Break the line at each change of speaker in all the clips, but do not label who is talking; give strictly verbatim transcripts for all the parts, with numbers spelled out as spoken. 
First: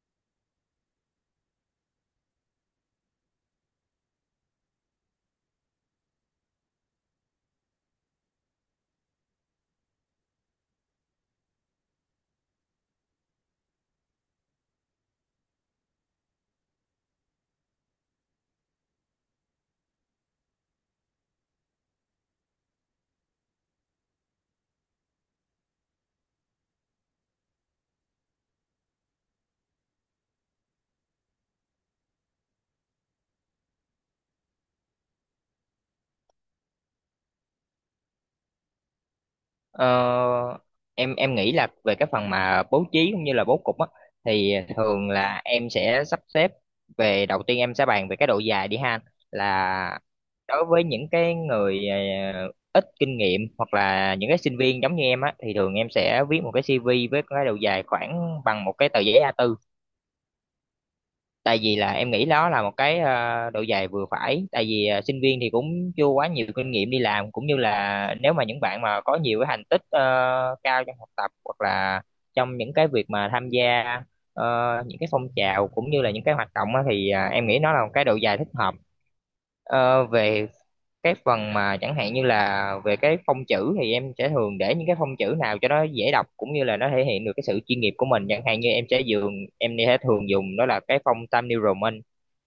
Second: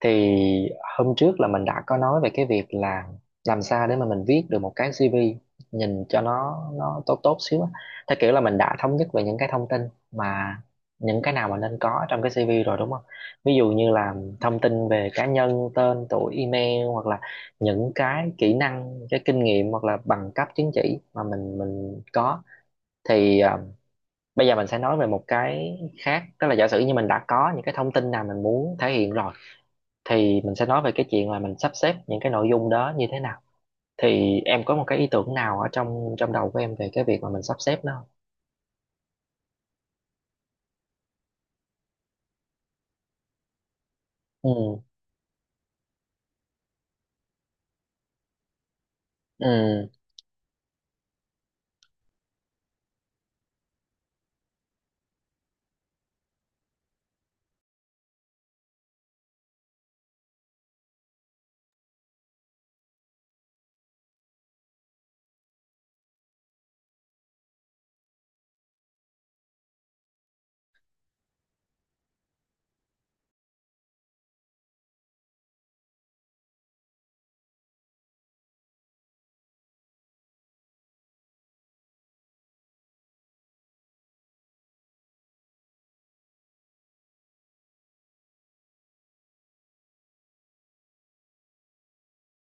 Thì hôm trước là mình đã có nói về cái việc là làm sao để mà mình viết được một cái si vi nhìn cho nó nó tốt tốt xíu á, theo kiểu là mình đã thống nhất về những cái thông tin mà những cái nào mà nên có trong cái si vi rồi đúng không? Ví dụ như là thông tin về cá nhân, tên tuổi, email, hoặc là những cái kỹ năng, cái kinh nghiệm, hoặc là bằng cấp chứng chỉ mà mình mình có. Thì ờ, bây giờ mình sẽ nói về một cái khác, tức là giả sử như mình đã có những cái thông tin nào mình muốn thể hiện rồi thì mình sẽ nói về cái chuyện là mình sắp xếp những cái nội dung đó như thế nào. Thì em có một cái ý tưởng nào ở trong trong đầu của em về cái việc mà mình sắp xếp nó không?
Ờ, em em nghĩ là về cái phần mà bố trí cũng như là bố cục á thì
Ừ,
thường là em sẽ sắp xếp về đầu tiên em sẽ bàn về cái độ dài đi ha,
ừ,
là đối với những cái người ờ, ít kinh nghiệm hoặc là những cái sinh viên giống như em á thì thường em sẽ viết một cái xê vê với cái độ dài khoảng bằng một cái tờ giấy a bốn. Tại vì là em nghĩ đó là một cái ờ, độ dày vừa phải, tại vì ờ, sinh viên thì cũng chưa quá nhiều kinh nghiệm đi làm, cũng như là nếu mà những bạn mà có nhiều cái thành tích ờ, cao trong học tập hoặc là trong những cái việc mà tham gia ờ, những cái phong trào cũng như là những cái hoạt động á, thì ờ, em nghĩ nó là một cái độ dài thích hợp. Ờ, về cái phần mà chẳng hạn như là về cái phông chữ, thì em sẽ thường để những cái phông chữ nào cho nó dễ đọc cũng như là nó thể hiện được cái sự chuyên nghiệp của mình. Chẳng hạn như em sẽ dùng em sẽ thường dùng đó là cái phông Times New Roman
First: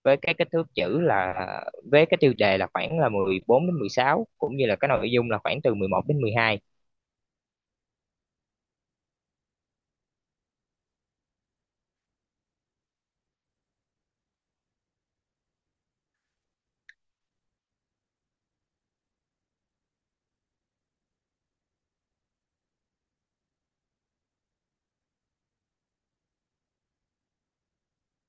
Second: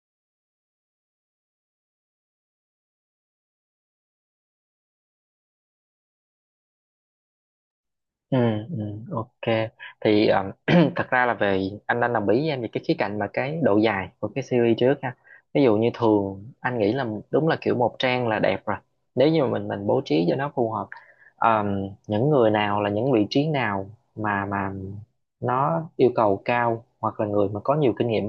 với cái kích thước chữ là, với cái tiêu đề là khoảng là mười bốn đến mười sáu, cũng như là cái nội dung là khoảng từ mười một đến mười hai.
ừ, ừ. Ok. Thì um, thật ra là về anh đang đồng ý với em về cái khía cạnh mà cái độ dài của cái series trước ha. Ví dụ như thường anh nghĩ là đúng là kiểu một trang là đẹp rồi, nếu như mà mình mình bố trí cho nó phù hợp. Um, những người nào, là những vị trí nào mà mà nó yêu cầu cao hoặc là người mà có nhiều kinh nghiệm,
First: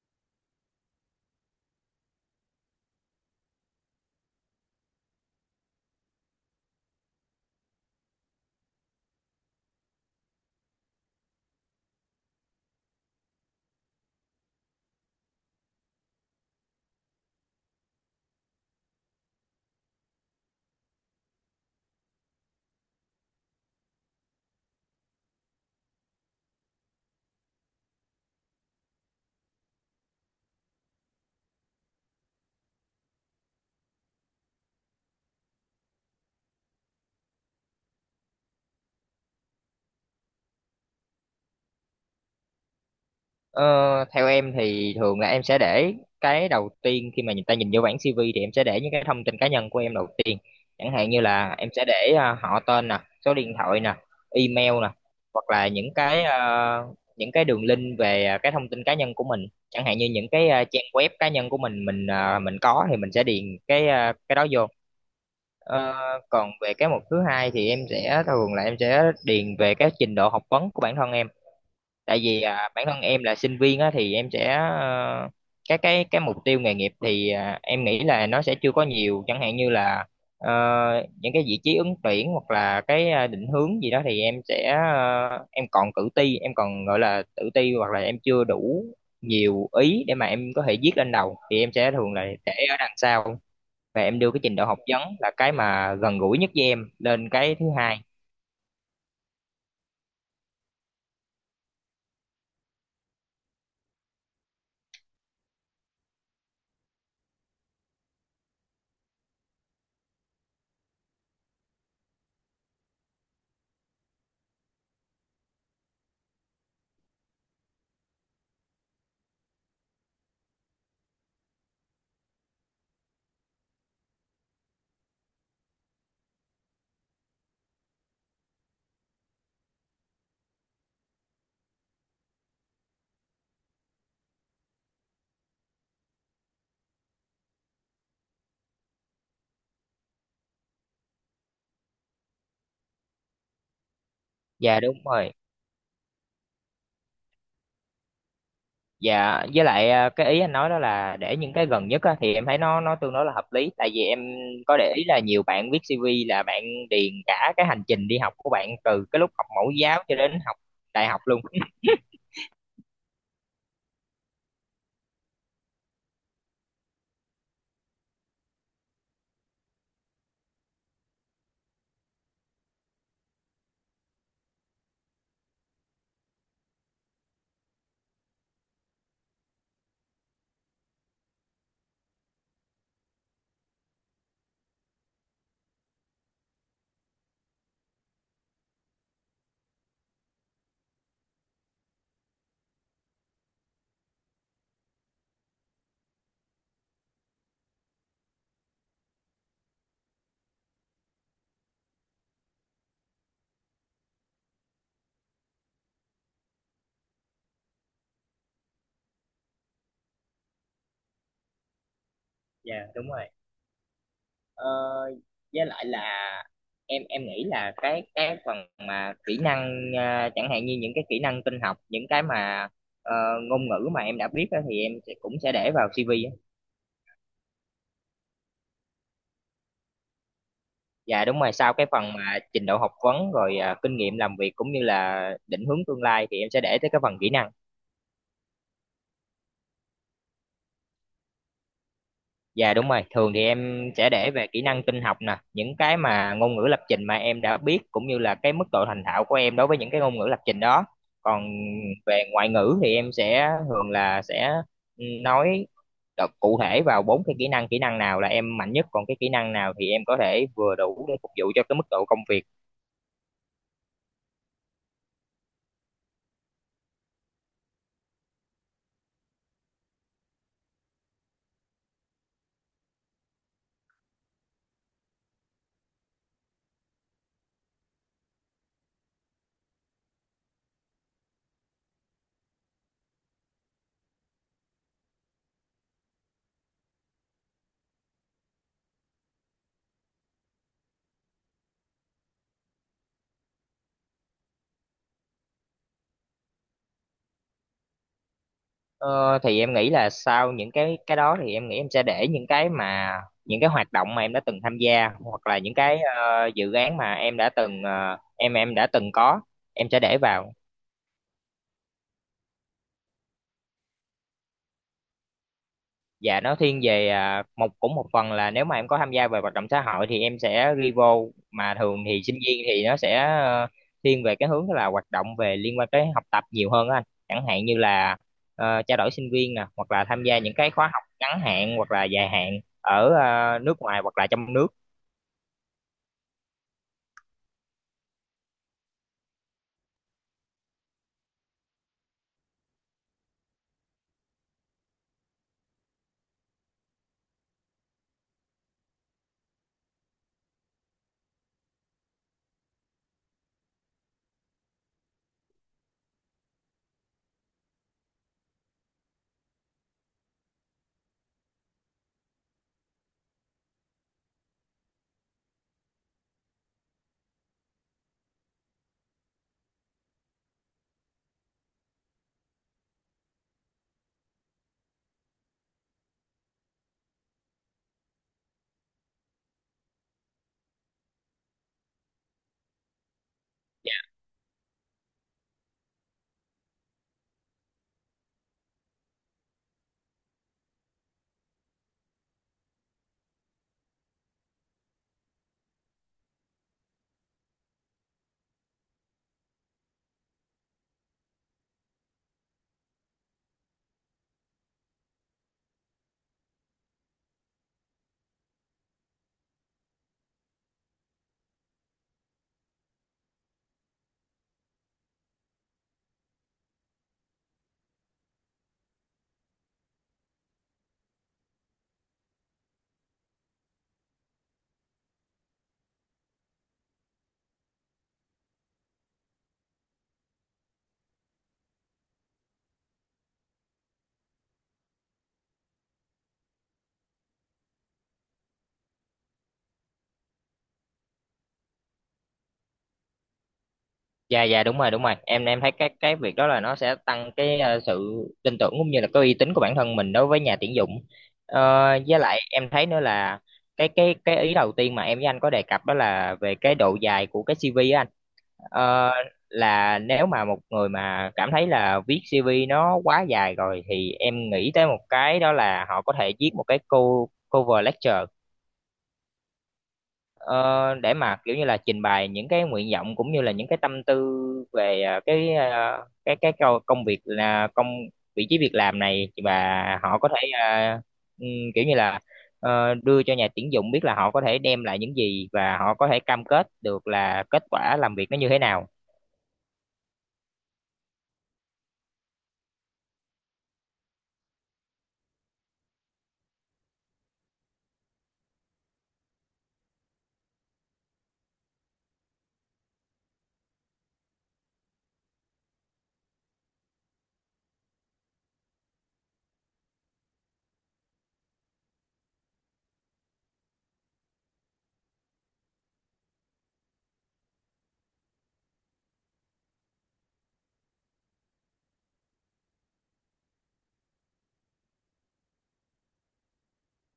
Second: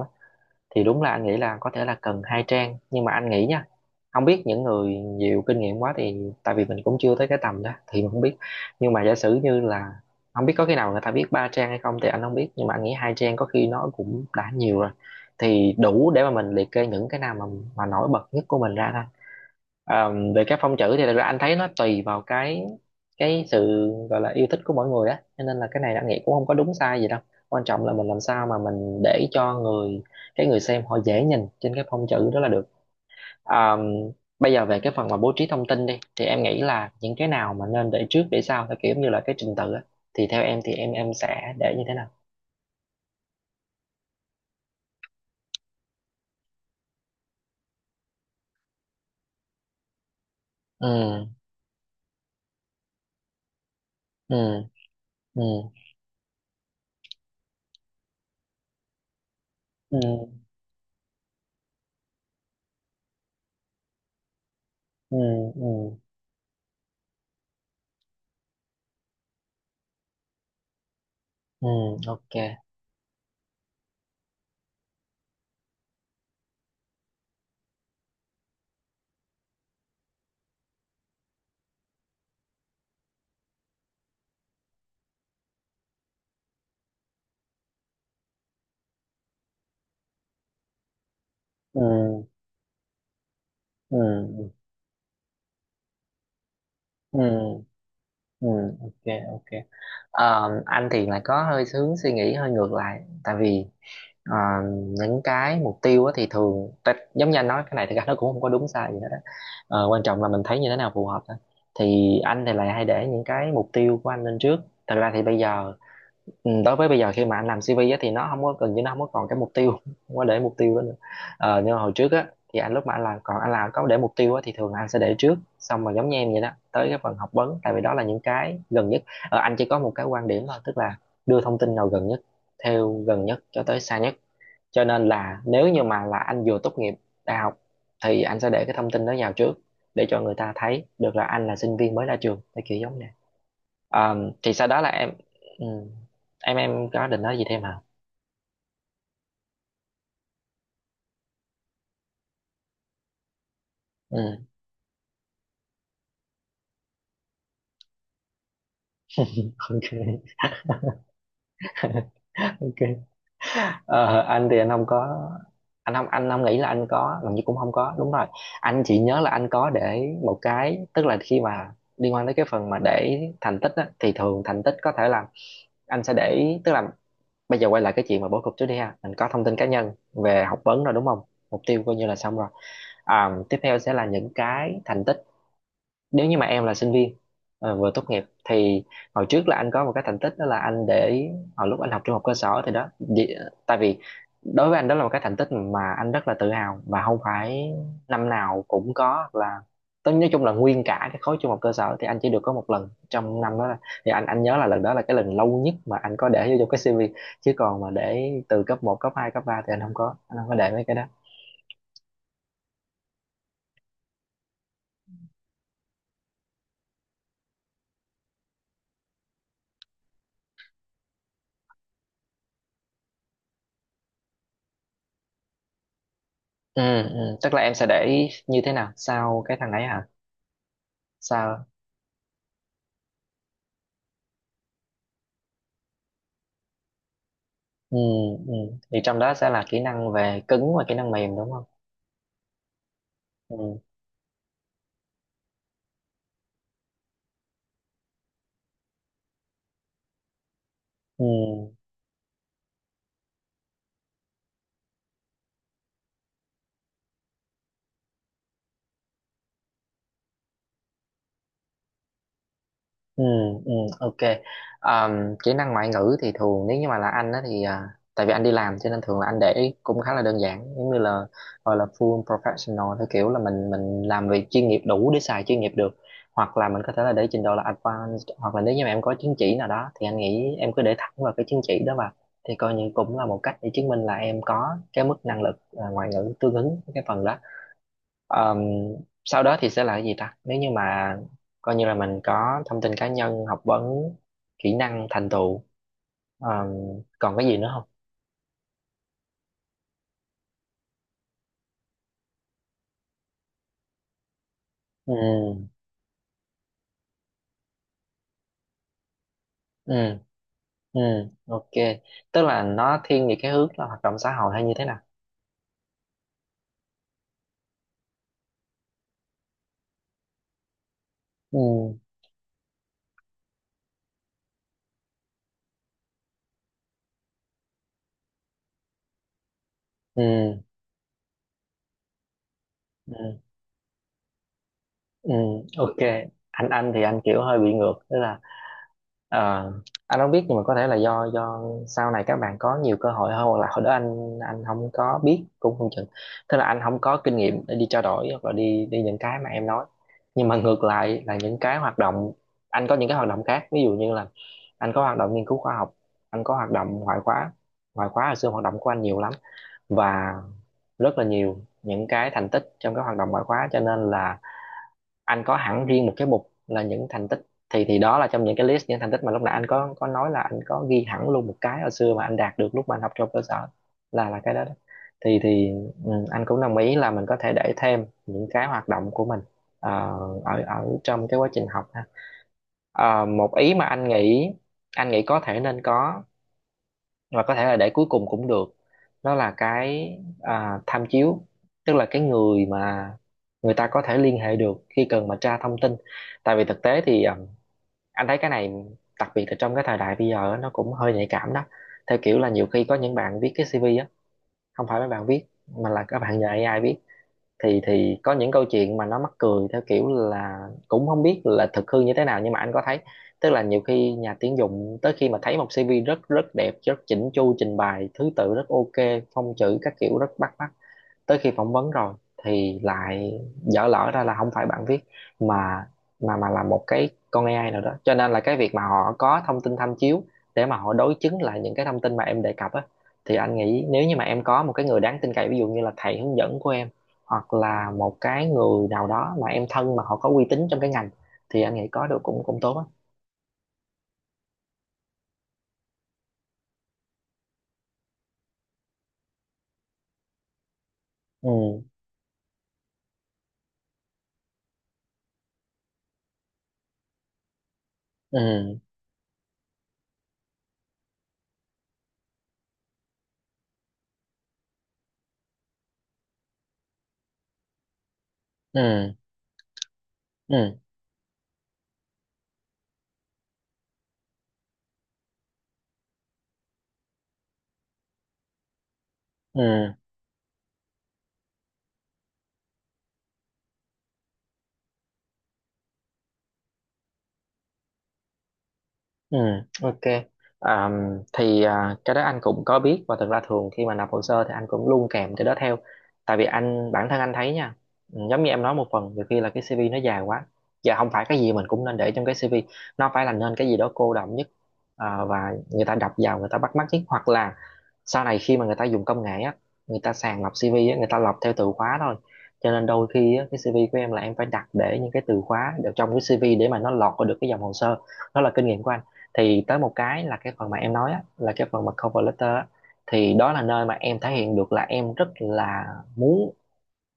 thì đúng là anh nghĩ là có thể là cần hai trang, nhưng mà anh nghĩ nha, không biết những người nhiều kinh nghiệm quá thì, tại vì mình cũng chưa tới cái tầm đó thì mình không biết. Nhưng mà giả sử như là, không biết có khi nào người ta biết ba trang hay không thì anh không biết, nhưng mà anh nghĩ hai trang có khi nó cũng đã nhiều rồi, thì đủ để mà mình liệt kê những cái nào mà mà nổi bật nhất của mình ra thôi. À, về các phong chữ thì thật ra anh thấy nó tùy vào cái cái sự gọi là yêu thích của mỗi người á, cho nên là cái này anh nghĩ cũng không có đúng sai gì đâu, quan trọng là mình làm sao mà mình để cho người cái người xem họ dễ nhìn trên cái phong chữ đó là được. À, bây giờ về cái phần mà bố trí thông tin đi thì em nghĩ là những cái nào mà nên để trước để sau theo kiểu như là cái trình tự á, thì theo em thì em em sẽ để như thế nào?
Ờ, Theo em thì thường là em sẽ để cái đầu tiên khi mà người ta nhìn vô bảng xê vê thì em sẽ để những cái thông tin cá nhân của em đầu tiên. Chẳng hạn như
Ừ,
là em sẽ để à, họ tên nè, số điện thoại nè,
ừ,
email nè,
ừ,
hoặc là những cái à, những cái đường link về à, cái thông tin cá nhân của mình. Chẳng hạn
ừ,
như những cái à, trang web cá nhân của mình mình à, mình có thì mình sẽ điền cái à, cái đó vô.
ừ, ừ,
Ờ, Còn về cái mục thứ hai thì em sẽ thường là em sẽ điền về cái trình độ học vấn của bản thân em,
ừ.
tại
Ok.
vì à, bản thân em là sinh viên á thì em sẽ ờ, cái cái cái mục tiêu nghề nghiệp thì à, em nghĩ là nó sẽ chưa có nhiều, chẳng hạn như là ờ, những cái vị trí ứng tuyển hoặc là cái à, định hướng gì đó thì em sẽ ờ, em còn tự ti em còn gọi là tự ti hoặc là em chưa đủ nhiều ý để mà em có thể viết lên đầu thì em sẽ thường là
Ừ,
để ở đằng sau, và em đưa cái
ừ,
trình độ học vấn là cái mà gần gũi nhất với em
ừ.
lên cái thứ hai.
Ừ, ok, ok. Ờ, anh thì lại có hơi hướng suy nghĩ hơi ngược lại, tại vì ờ, những cái mục tiêu á thì thường ta- giống như anh nói, cái này thì nó cũng không có đúng sai gì hết á. Ờ, quan trọng là mình thấy như thế nào phù hợp thôi, thì anh thì lại hay để những cái mục tiêu của anh lên trước. Thật ra thì bây giờ, ừ, đối với bây giờ khi mà anh làm si vi á, thì nó không có, gần như nó không có còn cái mục tiêu, không có để mục tiêu đó nữa. Ờ, nhưng mà hồi trước á thì anh, lúc mà anh làm, còn anh làm có để mục tiêu á, thì thường là anh sẽ để trước xong rồi giống như em vậy đó, tới cái phần học vấn, tại vì đó là những cái gần nhất. Ờ, anh chỉ có một cái quan điểm thôi, tức là đưa thông tin nào gần nhất, theo gần nhất cho tới xa nhất, cho nên là nếu như mà là anh vừa tốt nghiệp đại học thì anh sẽ để cái thông tin đó vào trước, để cho người ta thấy được là anh là sinh viên mới ra trường thì kiểu giống nè. À, thì sau đó
Dạ
là
đúng
em.
rồi.
Ừ, em em có định nói gì thêm hả?
Dạ, với lại à, cái ý anh nói đó là để những cái gần nhất á, thì em thấy nó nó tương đối là hợp lý. Tại vì em
Ừ.
có để ý là nhiều bạn viết xi vi là bạn điền cả cái hành trình đi học của bạn từ cái lúc học mẫu giáo cho
Ok,
đến học đại học luôn.
ok. Ờ, anh thì anh không có, anh không anh không nghĩ là anh có, gần như cũng không có đúng rồi. Anh chỉ nhớ là anh có để một cái, tức là khi mà liên quan tới cái phần mà để thành tích á, thì thường thành tích có thể là anh sẽ để, tức là bây giờ quay lại cái chuyện mà bố cục trước đi ha, mình có thông tin cá nhân, về học vấn rồi đúng không, mục tiêu coi như là xong rồi. À, tiếp theo sẽ là những cái thành tích, nếu như mà em là sinh viên ờ, vừa tốt nghiệp thì hồi trước là anh có một cái thành tích, đó là anh để hồi lúc anh học trung học cơ sở thì đó vì- tại vì, đối với anh đó là một cái thành tích mà anh rất là tự hào và không phải năm nào cũng có, hoặc là tôi nói chung là nguyên cả cái khối trung học cơ sở thì anh chỉ được có một lần trong năm đó là- thì anh anh nhớ là lần đó là cái lần lâu nhất mà anh có để vô trong cái xê vê. Chứ còn mà để từ cấp một, cấp hai, cấp ba thì anh không có anh không có để mấy cái đó.
Dạ đúng rồi. Ờ, với lại là em em nghĩ là cái cái phần mà kỹ năng, à, chẳng hạn như những cái kỹ năng tin học, những cái mà ờ, ngôn ngữ mà em đã biết á, thì em sẽ, cũng sẽ để vào xê vê á.
Ừ, ừ. Tức là em sẽ để như thế nào sau cái thằng ấy hả?
Dạ đúng rồi,
Sao?
sau cái phần mà trình độ học vấn rồi à, kinh nghiệm làm việc cũng như là định hướng tương lai thì em sẽ để tới cái phần kỹ năng.
Ừ, ừ. Thì trong đó sẽ là kỹ năng về cứng và kỹ năng mềm đúng không?
Dạ đúng rồi, thường thì
Ừ,
em sẽ để về kỹ năng tin học nè, những cái mà ngôn ngữ lập trình mà em đã biết, cũng như là cái mức độ thành thạo của em đối với những cái ngôn ngữ lập trình đó.
ừ,
Còn về ngoại ngữ thì em sẽ thường là sẽ nói, đọc cụ thể vào bốn cái kỹ năng, kỹ năng nào là em mạnh nhất, còn cái kỹ năng nào thì em có thể vừa đủ để phục vụ cho cái mức độ công việc.
ừ, ừ. Ok. Ờm, kỹ năng ngoại ngữ thì thường, nếu như mà là anh á thì à, tại vì anh đi làm cho nên thường là anh để ý cũng khá là đơn giản, giống như là gọi là full professional, theo kiểu là mình mình làm việc chuyên nghiệp, đủ để xài chuyên nghiệp được. Hoặc là mình có thể là để trình độ là advanced, hoặc là nếu như mà em có chứng chỉ nào đó thì anh nghĩ em cứ để thẳng vào cái chứng chỉ đó vào, thì coi như cũng là một cách để chứng minh là em có cái mức năng lực à, ngoại ngữ tương ứng với cái phần đó. Ờm, Sau đó thì sẽ là cái gì ta, nếu như mà coi như là mình có thông tin cá nhân, học vấn, kỹ năng, thành tựu, ờm, còn cái gì nữa không?
Ờ, thì em nghĩ là sau những cái cái đó thì em nghĩ em sẽ để những cái mà những cái hoạt động mà em đã từng tham gia,
Ừ,
hoặc là những cái ờ, dự án mà em đã từng ờ, em em đã từng có, em
ừ,
sẽ để vào.
ừ. Ok. Tức là nó thiên về cái hướng là hoạt động xã hội hay như thế nào?
Dạ nó thiên về à, một, cũng một phần là nếu mà em có tham gia về hoạt động xã hội thì em sẽ ghi vô,
Ừ,
mà thường thì sinh viên thì nó sẽ ờ, thiên về cái hướng là hoạt động về liên quan tới học tập nhiều hơn á anh. Chẳng hạn như là ờ, trao đổi sinh viên nè, hoặc là
ừ,
tham gia những cái khóa học ngắn hạn hoặc là dài hạn ở
ừ,
ờ, nước ngoài hoặc là trong nước.
ừ. Ok. Anh anh thì anh kiểu hơi bị ngược, tức là Ờ, anh không biết nhưng mà có thể là do do sau này các bạn có nhiều cơ hội hơn, hoặc là hồi đó anh anh không có biết cũng không chừng. Tức là anh không có kinh nghiệm để đi trao đổi, hoặc là đi đi những cái mà em nói. Nhưng mà ngược lại là những cái hoạt động, anh có những cái hoạt động khác, ví dụ như là anh có hoạt động nghiên cứu khoa học, anh có hoạt động ngoại khóa. Ngoại khóa là xưa hoạt động của anh nhiều lắm, và rất là nhiều những cái thành tích trong các hoạt động ngoại khóa, cho nên là anh có hẳn riêng một cái mục là những thành tích. Thì thì đó là trong những cái list những thành tích mà lúc nãy anh có có nói là anh có ghi hẳn luôn một cái hồi xưa mà anh đạt được, lúc mà anh học trong cơ sở là là cái đó, đó. thì thì ừ, anh cũng đồng ý là mình có thể để thêm những cái hoạt động của mình ờ, ở ở trong cái quá trình học ha. Ờ, một ý mà anh nghĩ, anh nghĩ có thể nên có, và có thể là để cuối cùng cũng được, đó là cái à, tham chiếu. Tức là cái người mà người ta có thể liên hệ được khi cần mà tra thông tin, tại vì thực tế thì à, anh thấy cái này, đặc biệt là trong cái thời đại bây giờ á, nó cũng hơi nhạy cảm đó. Theo kiểu là nhiều khi có những bạn viết cái si vi á, không phải mấy bạn viết mà là các bạn nhờ a i viết. Thì thì có những câu chuyện mà nó mắc cười, theo kiểu là cũng không biết là thực hư như thế nào, nhưng mà anh có thấy. Tức là nhiều khi nhà tuyển dụng tới khi mà thấy một xê vê rất rất đẹp, rất chỉnh chu, trình bày thứ tự rất ok, phông chữ các kiểu rất bắt mắt, tới khi phỏng vấn rồi thì lại dở lỡ ra là không phải bạn viết, mà mà mà là một cái con a i nào đó. Cho nên là cái việc mà họ có thông tin tham chiếu để mà họ đối chứng lại những cái thông tin mà em đề cập á, thì anh nghĩ nếu như mà em có một cái người đáng tin cậy, ví dụ như là thầy hướng dẫn của em, hoặc là một cái người nào đó mà em thân mà họ có uy tín trong cái ngành, thì anh nghĩ có được cũng cũng tốt á.
Dạ dạ đúng rồi, đúng rồi, em em thấy cái cái việc đó là nó sẽ tăng cái ờ, sự tin tưởng cũng như là cái uy tín của bản thân mình đối với nhà tuyển dụng. Ờ,
Ừ,
với lại em thấy nữa là cái cái cái ý đầu tiên mà em với anh có đề cập đó là về cái độ dài của cái xi vi á anh.
ừ,
Ờ, là nếu mà một người mà cảm thấy là viết xi vi nó quá dài rồi thì em nghĩ tới một cái đó là họ có thể viết một cái cô cover letter.
ừ, ừ,
Ờ, để mà kiểu như là trình bày những cái nguyện vọng cũng như là những cái tâm tư về à, cái à, cái cái câu- công việc là công vị trí việc làm này, và
ừ.
họ có thể à, ừm, kiểu như là ờ, đưa cho nhà tuyển dụng biết là họ có thể đem lại những gì và họ có thể cam kết được là kết quả làm việc nó như thế nào.
Ừ, ok. À, thì à, cái đó anh cũng có biết, và thực ra thường khi mà nộp hồ sơ thì anh cũng luôn kèm cái đó theo. Tại vì anh bản thân anh thấy nha, ừ, giống như em nói một phần, nhiều khi là cái si vi nó dài quá. Và không phải cái gì mình cũng nên để trong cái si vi, nó phải là nên cái gì đó cô đọng nhất, à, và người ta đọc vào người ta bắt mắt nhất, hoặc là sau này khi mà người ta dùng công nghệ á, người ta sàng lọc xê vê á, người ta lọc theo từ khóa thôi. Cho nên đôi khi á, cái xê vê của em là em phải đặt để những cái từ khóa ở trong cái xê vê để mà nó lọt vào được cái dòng hồ sơ. Đó là kinh nghiệm của anh. Thì tới một cái là cái phần mà em nói á, là cái phần mà cover letter á, thì đó là nơi mà em thể hiện được là em rất là muốn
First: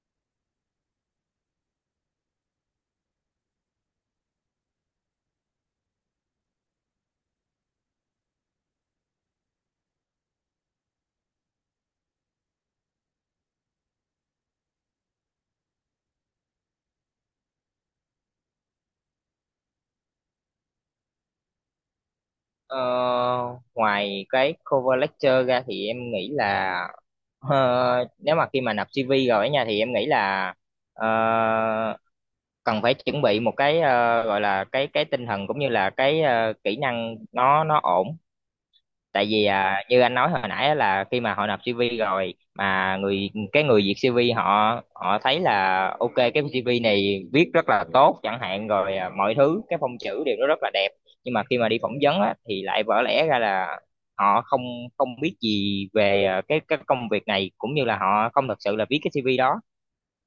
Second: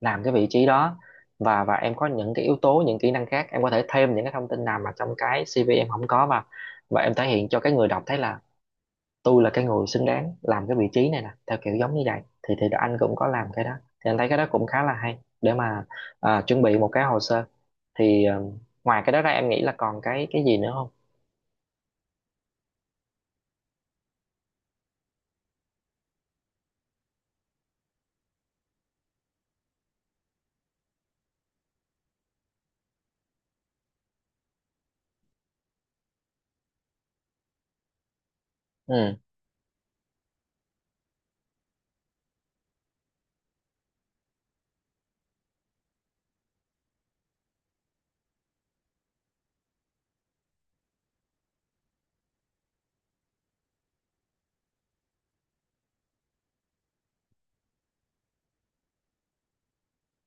làm cái vị trí đó. Và và em có những cái yếu tố, những kỹ năng khác em có thể thêm những cái thông tin nào mà trong cái si vi em không có, và và em thể hiện cho cái người đọc thấy là tôi là cái người xứng đáng làm cái vị trí này nè, theo kiểu giống như vậy, thì thì anh cũng có làm cái đó. Thì anh thấy cái đó cũng khá là hay để mà à, chuẩn bị một cái hồ sơ. Thì ờ, ngoài cái đó ra em nghĩ là còn cái cái gì nữa không?
Ờ, Ngoài cái cover letter ra thì em nghĩ là ờ, nếu mà khi mà nộp xê vê rồi ở nhà thì em nghĩ là ờ, cần phải chuẩn bị một cái ờ, gọi là cái cái tinh thần, cũng như là cái ờ, kỹ năng nó nó ổn.
Ừ,
Tại vì à, như anh nói hồi nãy á, là khi mà họ nộp xi vi rồi mà người cái người duyệt xi vi họ họ thấy là ok, cái xi vi này viết rất là tốt chẳng hạn, rồi à, mọi thứ, cái phông chữ đều nó rất là đẹp, nhưng mà khi mà đi phỏng vấn á, thì lại vỡ lẽ ra là họ không không biết gì về à, cái cái công việc này, cũng như là họ không thật sự là viết cái xi vi đó.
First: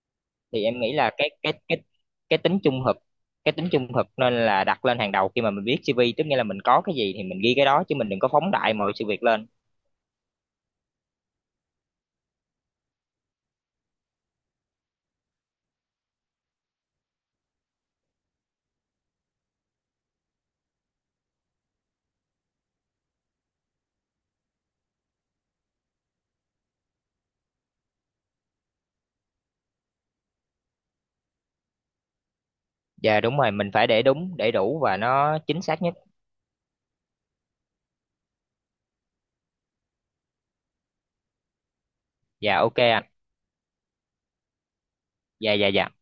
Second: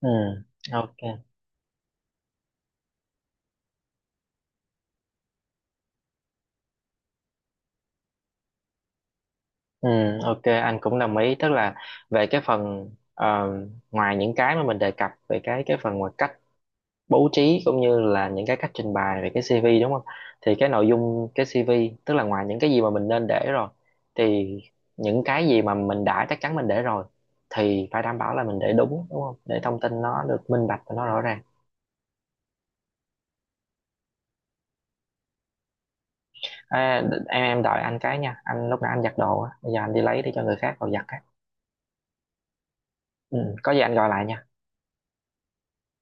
ừ.
Thì em nghĩ
Ok.
là cái cái cái cái tính trung thực, cái tính trung thực nên là đặt lên hàng đầu khi mà mình viết xê vê, tức nghĩa là mình có cái gì thì mình ghi cái đó, chứ mình đừng có phóng đại mọi sự việc lên.
Ừ, ok anh cũng đồng ý, tức là về cái phần ờ, ngoài những cái mà mình đề cập về cái cái phần, ngoài cách bố trí cũng như là những cái cách trình bày về cái si vi đúng không, thì cái nội dung cái si vi tức là ngoài những cái gì mà mình nên để rồi, thì những cái gì mà mình đã chắc chắn mình để rồi thì phải đảm bảo là mình để đúng, đúng không, để thông tin nó được minh bạch và nó rõ ràng.
Dạ đúng rồi, mình phải để đúng, để đủ, và nó chính xác nhất.
à, em em đợi anh cái nha, anh lúc nãy anh giặt đồ á, bây giờ anh đi lấy để cho người khác vào giặt á.
Dạ, ok anh.
Ừ, có gì anh gọi lại nha.
Dạ dạ dạ